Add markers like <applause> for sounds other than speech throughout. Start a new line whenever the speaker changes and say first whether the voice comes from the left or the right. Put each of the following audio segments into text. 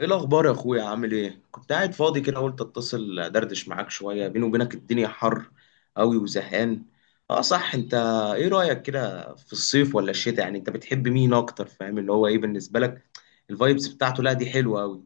left: ايه الاخبار يا اخويا؟ عامل ايه؟ كنت قاعد فاضي كده، قلت اتصل دردش معاك شويه. بيني وبينك الدنيا حر قوي وزهقان. اه صح، انت ايه رايك كده في الصيف ولا الشتاء؟ يعني انت بتحب مين اكتر؟ فاهم اللي هو ايه بالنسبه لك الفايبس بتاعته؟ لا دي حلوه قوي.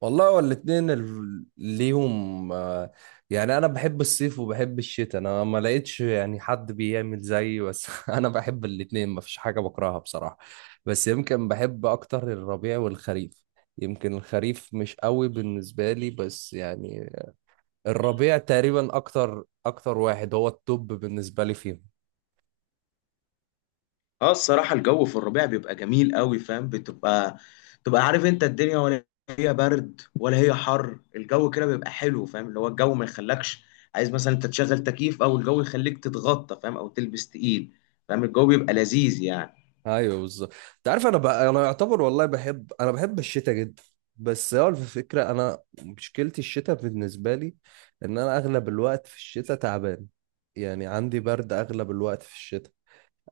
right: والله هو الاتنين ليهم. يعني انا بحب الصيف وبحب الشتاء. انا ما لقيتش يعني حد بيعمل زيي بس <laughs> انا بحب الاتنين، ما فيش حاجة بكرهها بصراحة. بس يمكن بحب اكتر الربيع والخريف. يمكن الخريف مش قوي بالنسبة لي بس يعني الربيع تقريبا اكتر اكتر واحد هو التوب بالنسبة لي فيهم.
left: اه الصراحة الجو في الربيع بيبقى جميل قوي، فاهم؟ بتبقى عارف انت الدنيا، ولا هي برد ولا هي حر. الجو كده بيبقى حلو، فاهم اللي هو الجو ما يخلكش عايز مثلا انت تشغل تكييف، او الجو يخليك تتغطى، فاهم؟ او تلبس تقيل، فاهم؟ الجو بيبقى لذيذ يعني.
right: ايوه بالظبط. انت عارف، انا بقى انا يعتبر والله بحب، انا بحب الشتاء جدا. بس هو الفكره، انا مشكلتي الشتاء بالنسبه لي ان انا اغلب الوقت في الشتاء تعبان. يعني عندي برد اغلب الوقت في الشتاء.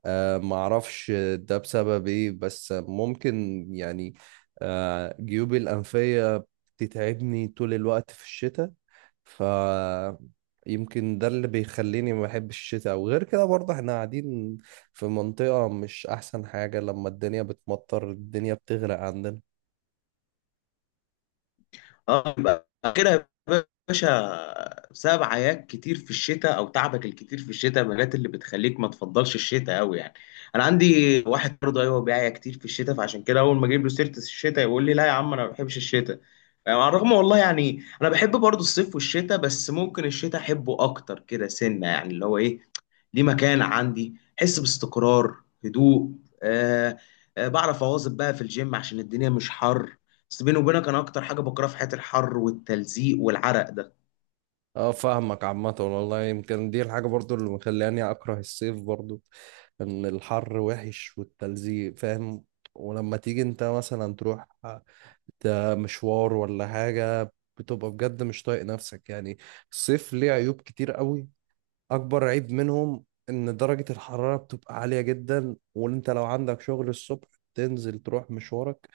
right: معرفش ده بسبب ايه، بس ممكن يعني جيوبي الأنفية بتتعبني طول الوقت في الشتاء. ف يمكن ده اللي بيخليني ما بحبش الشتاء. وغير كده برضه احنا قاعدين في منطقة مش أحسن حاجة، لما الدنيا بتمطر الدنيا بتغرق عندنا.
left: اه، يبقى اخرها يا باشا بسبب عياك كتير في الشتاء او تعبك الكتير في الشتاء، مالات اللي بتخليك ما تفضلش الشتاء قوي يعني. انا عندي واحد برضه ايوه بيعيا كتير في الشتاء، فعشان كده اول ما اجيب له سيره الشتاء يقول لي لا يا عم انا ما بحبش الشتاء. يعني على الرغم والله يعني انا بحب برضه الصيف والشتاء، بس ممكن الشتاء احبه اكتر كده سنه، يعني اللي هو ايه، ليه مكان عندي حس باستقرار، هدوء. آه. آه بعرف اواظب بقى في الجيم عشان الدنيا مش حر. بس بيني وبينك انا اكتر حاجه بكرهها في حياتي الحر والتلزيق والعرق ده.
right: اه فاهمك. عامة والله يمكن دي الحاجة برضو اللي مخلاني أكره الصيف برضو، إن الحر وحش والتلزيق فاهم. ولما تيجي أنت مثلا تروح ده مشوار ولا حاجة بتبقى بجد مش طايق نفسك يعني. الصيف ليه عيوب كتير قوي. اكبر عيب منهم ان درجة الحرارة بتبقى عالية جدا، وان انت لو عندك شغل الصبح تنزل تروح مشوارك،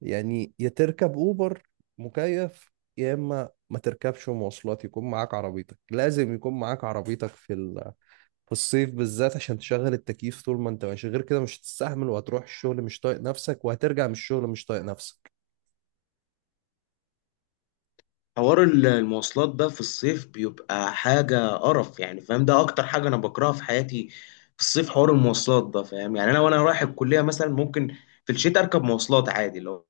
right: يعني يا تركب اوبر مكيف، يا اما ما تركبش مواصلات يكون معاك عربيتك. لازم يكون معاك عربيتك في الصيف بالذات عشان تشغل التكييف طول ما انت ماشي، غير كده مش هتستحمل وهتروح الشغل مش طايق نفسك وهترجع من الشغل مش طايق نفسك.
left: حوار المواصلات ده في الصيف بيبقى حاجه قرف يعني، فاهم؟ ده اكتر حاجه انا بكرهها في حياتي في الصيف، حوار المواصلات ده فاهم؟ يعني انا وانا رايح الكليه مثلا ممكن في الشتاء اركب مواصلات عادي، لو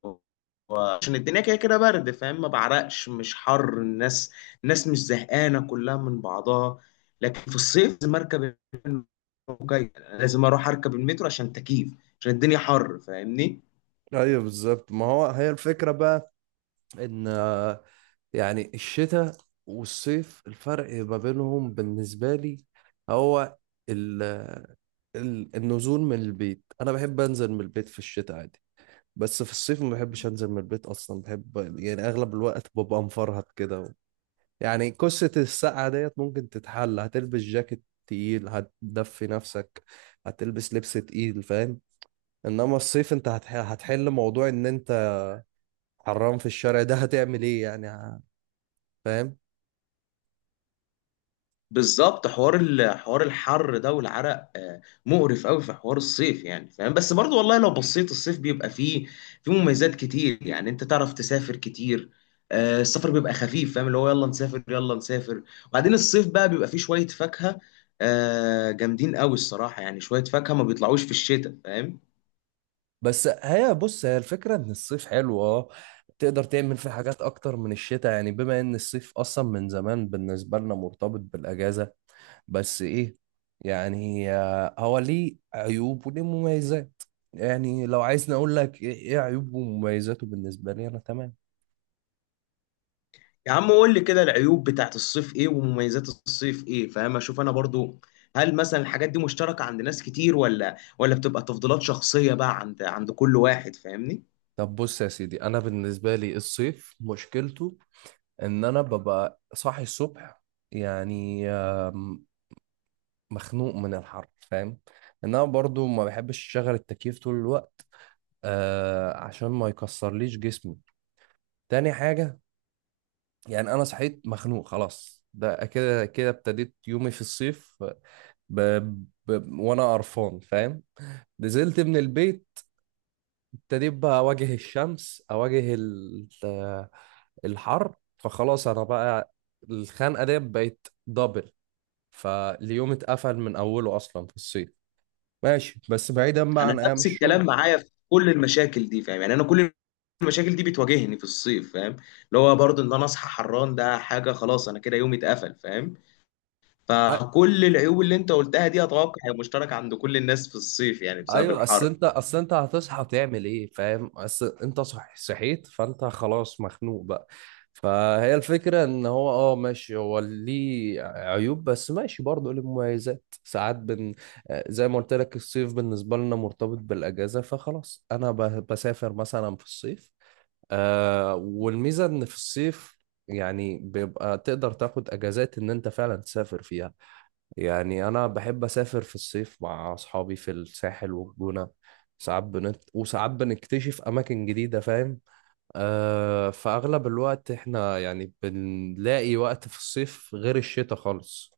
left: عشان الدنيا كده كده برد، فاهم؟ ما بعرقش، مش حر. الناس مش زهقانه كلها من بعضها. لكن في الصيف لازم اركب الموجة. لازم اروح اركب المترو عشان تكييف، عشان الدنيا حر، فاهمني؟
right: ايوه بالظبط. ما هو هي الفكرة بقى ان يعني الشتاء والصيف الفرق ما بينهم بالنسبة لي هو ال ال النزول من البيت. أنا بحب أنزل من البيت في الشتاء عادي، بس في الصيف ما بحبش أنزل من البيت أصلا، بحب يعني أغلب الوقت ببقى مفرهد كده يعني قصة السقعة ديت ممكن تتحل، هتلبس جاكيت تقيل هتدفي نفسك، هتلبس لبس تقيل فاهم. إنما الصيف أنت هتحل موضوع إن أنت حران في الشارع، ده هتعمل إيه يعني فاهم.
left: بالظبط حوار حوار الحر ده والعرق آه، مقرف قوي في حوار الصيف يعني، فاهم؟ بس برضو والله لو بصيت الصيف بيبقى فيه مميزات كتير. يعني انت تعرف تسافر كتير، آه، السفر بيبقى خفيف، فاهم اللي هو يلا نسافر يلا نسافر. وبعدين الصيف بقى بيبقى فيه شوية فاكهة آه، جامدين قوي الصراحة. يعني شوية فاكهة ما بيطلعوش في الشتاء، فاهم؟
right: بس هي بص هي الفكرة ان الصيف حلو اه، تقدر تعمل فيه حاجات اكتر من الشتاء، يعني بما ان الصيف اصلا من زمان بالنسبة لنا مرتبط بالاجازة. بس ايه، يعني هو ليه عيوب وليه مميزات. يعني لو عايزني اقول لك ايه، إيه عيوبه ومميزاته بالنسبة لي انا تمام.
left: يا عم قول لي كده العيوب بتاعت الصيف ايه، ومميزات الصيف ايه، فاهم؟ اشوف انا برضو هل مثلا الحاجات دي مشتركة عند ناس كتير، ولا بتبقى تفضيلات شخصية بقى عند كل واحد، فاهمني؟
right: طب بص يا سيدي، انا بالنسبة لي الصيف مشكلته ان انا ببقى صاحي الصبح يعني مخنوق من الحر فاهم. انما برضو ما بحبش اشغل التكييف طول الوقت عشان ما يكسرليش جسمي. تاني حاجة، يعني انا صحيت مخنوق خلاص، ده كده كده ابتديت يومي في الصيف ب... وانا قرفان فاهم. نزلت من البيت ابتديت بقى اواجه الشمس، اواجه ال... آه، الحر. فخلاص انا بقى الخنقة دي بقت دبل، فاليوم اتقفل من اوله اصلا في الصيف. ماشي بس بعيدا بقى
left: انا
right: عن ايام
left: نفس
right: الشغل.
left: الكلام معايا في كل المشاكل دي، فاهم؟ يعني انا كل المشاكل دي بتواجهني في الصيف، فاهم؟ اللي هو برضو ان انا اصحى حران، ده حاجة خلاص انا كده يومي اتقفل، فاهم؟
right: أ-
left: فكل العيوب اللي انت قلتها دي اتوقع هي مشتركة عند كل الناس في الصيف يعني بسبب
right: ايوه، اصل
left: الحر.
right: انت اصل انت هتصحى تعمل ايه فاهم. اصل انت صحيت فانت خلاص مخنوق بقى. فهي الفكرة ان هو اه ماشي، هو ليه عيوب بس ماشي برضه ليه مميزات ساعات زي ما قلت لك الصيف بالنسبة لنا مرتبط بالاجازة، فخلاص انا بسافر مثلا في الصيف. آه والميزة ان في الصيف يعني بيبقى تقدر تاخد اجازات ان انت فعلا تسافر فيها. يعني أنا بحب أسافر في الصيف مع أصحابي في الساحل والجونة، ساعات بنت وساعات بنكتشف أماكن جديدة فاهم. آه فأغلب الوقت إحنا يعني بنلاقي وقت في الصيف غير الشتاء خالص.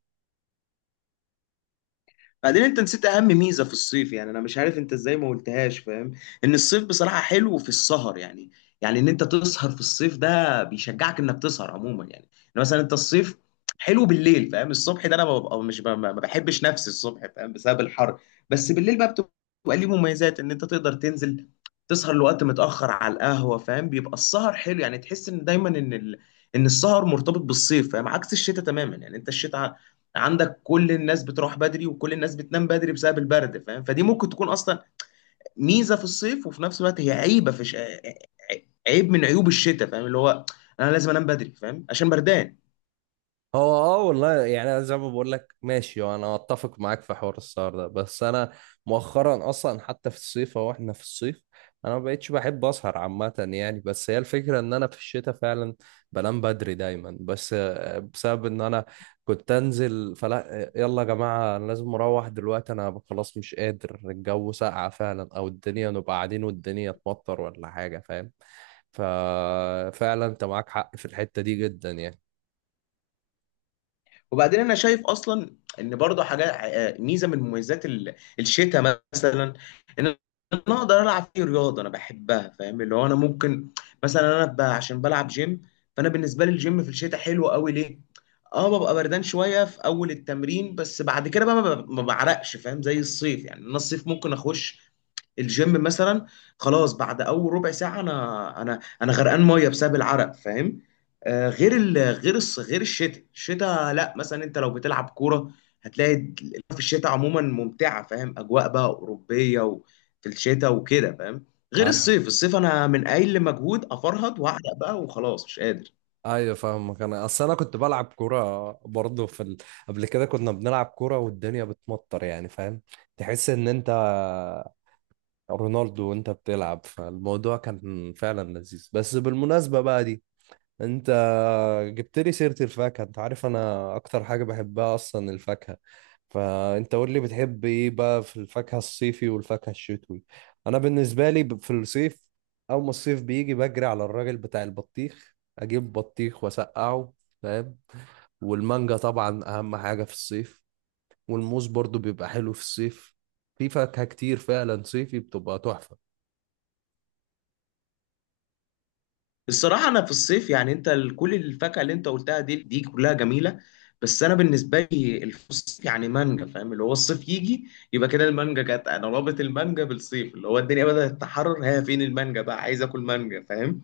left: بعدين انت نسيت اهم ميزه في الصيف، يعني انا مش عارف انت ازاي ما قلتهاش، فاهم؟ ان الصيف بصراحه حلو في السهر يعني. يعني ان انت تسهر في الصيف ده بيشجعك انك تسهر عموما يعني. ان مثلا انت الصيف حلو بالليل، فاهم؟ الصبح ده انا ببقى مش ما بحبش نفسي الصبح، فاهم؟ بسبب الحر. بس بالليل بقى بتبقى ليه مميزات ان انت تقدر تنزل تسهر لوقت متاخر على القهوه، فاهم؟ بيبقى السهر حلو، يعني تحس ان دايما ان ان السهر مرتبط بالصيف، فاهم؟ عكس الشتاء تماما. يعني انت الشتاء عندك كل الناس بتروح بدري وكل الناس بتنام بدري بسبب البرد، فاهم؟ فدي ممكن تكون اصلا ميزه في الصيف وفي نفس الوقت هي عيبه في عيب من عيوب الشتاء، فاهم اللي هو انا لازم انام بدري، فاهم؟ عشان بردان.
right: هو اه والله يعني انا زي ما بقول لك ماشي، وانا اتفق معاك في حوار السهر ده. بس انا مؤخرا اصلا حتى في الصيف اهو احنا في الصيف انا ما بقتش بحب اسهر عامه يعني. بس هي الفكره ان انا في الشتاء فعلا بنام بدري دايما، بس بسبب ان انا كنت انزل فلا يلا يا جماعه انا لازم اروح دلوقتي انا خلاص مش قادر، الجو ساقع فعلا، او الدنيا نبقى قاعدين والدنيا تمطر ولا حاجه فاهم. ففعلا انت معاك حق في الحته دي جدا يعني.
left: وبعدين انا شايف اصلا ان برضه حاجه آه، ميزه من مميزات الشتاء مثلا، ان انا اقدر العب فيه رياضه انا بحبها، فاهم اللي هو انا ممكن مثلا عشان بلعب جيم، فانا بالنسبه لي الجيم في الشتاء حلو قوي. ليه؟ اه ببقى بردان شويه في اول التمرين، بس بعد كده بقى ما بعرقش، فاهم؟ زي الصيف يعني، انا الصيف ممكن اخش الجيم مثلا، خلاص بعد اول ربع ساعه انا غرقان ميه بسبب العرق، فاهم؟ آه غير غير غير الشتاء. الشتاء لا، مثلا انت لو بتلعب كوره هتلاقي في الشتاء عموما ممتعه، فاهم؟ اجواء بقى اوروبيه وفي الشتاء وكده، فاهم؟ غير
right: أيوة.
left: الصيف. الصيف انا من اقل مجهود افرهد واعرق بقى وخلاص مش قادر.
right: ايوه فاهمك. انا اصل انا كنت بلعب كوره برضه قبل كده كنا بنلعب كوره والدنيا بتمطر يعني فاهم، تحس ان انت رونالدو وانت بتلعب، فالموضوع كان فعلا لذيذ. بس بالمناسبه بقى دي، انت جبت لي سيرة الفاكهة، انت عارف انا اكتر حاجة بحبها اصلا الفاكهة. فانت قول لي بتحب ايه بقى في الفاكهة الصيفي والفاكهة الشتوي. انا بالنسبة لي في الصيف اول ما الصيف بيجي بجري على الراجل بتاع البطيخ اجيب بطيخ واسقعه فاهم. والمانجا طبعا اهم حاجة في الصيف، والموز برضو بيبقى حلو في الصيف. في فاكهة كتير فعلا صيفي بتبقى تحفة.
left: الصراحة أنا في الصيف يعني أنت كل الفاكهة اللي أنت قلتها دي كلها جميلة. بس أنا بالنسبة لي الصيف يعني مانجا، فاهم اللي هو الصيف يجي يبقى كده المانجا جت. أنا رابط المانجا بالصيف، اللي هو الدنيا بدأت تتحرر هي فين المانجا بقى، عايز آكل مانجا، فاهم؟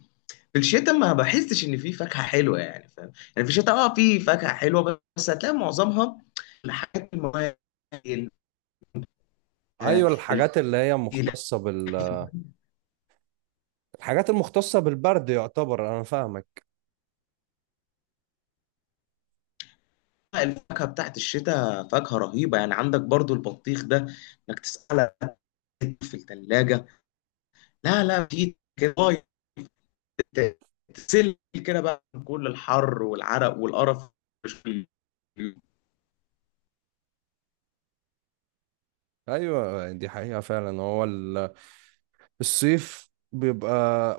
left: في الشتاء ما بحسش إن في فاكهة حلوة يعني، فاهم؟ يعني في الشتاء أه في فاكهة حلوة بس هتلاقي معظمها الحاجات المواد ال- آه،
right: ايوه
left: ال-
right: الحاجات اللي هي مختصة بال الحاجات المختصة بالبرد يعتبر، انا فاهمك.
left: الفاكهة بتاعت الشتاء فاكهة رهيبة. يعني عندك برضو البطيخ ده، إنك تسأل في التلاجة، لا لا في كده لغاية ت- تسل كده بقى من كل الحر والعرق والقرف. <laughs>
right: ايوه دي حقيقة فعلا. هو الصيف بيبقى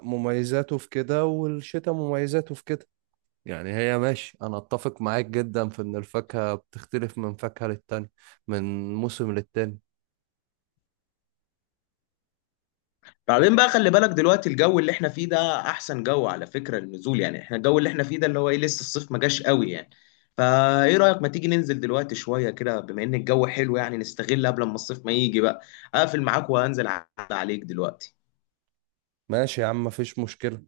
right: مميزاته في كده والشتاء مميزاته في كده. يعني هي ماشي انا اتفق معاك جدا في ان الفاكهة بتختلف من فاكهة للتانية، من موسم للتاني.
left: بعدين بقى خلي بالك دلوقتي الجو اللي احنا فيه ده احسن جو على فكرة للنزول. يعني احنا الجو اللي احنا فيه ده اللي هو ايه، لسه الصيف ما جاش قوي يعني. فايه رأيك ما تيجي ننزل دلوقتي شوية كده بما ان الجو حلو؟ يعني نستغل قبل ما الصيف ما يجي بقى. اقفل معاك وانزل عليك دلوقتي.
right: ماشي يا عم مفيش مشكلة.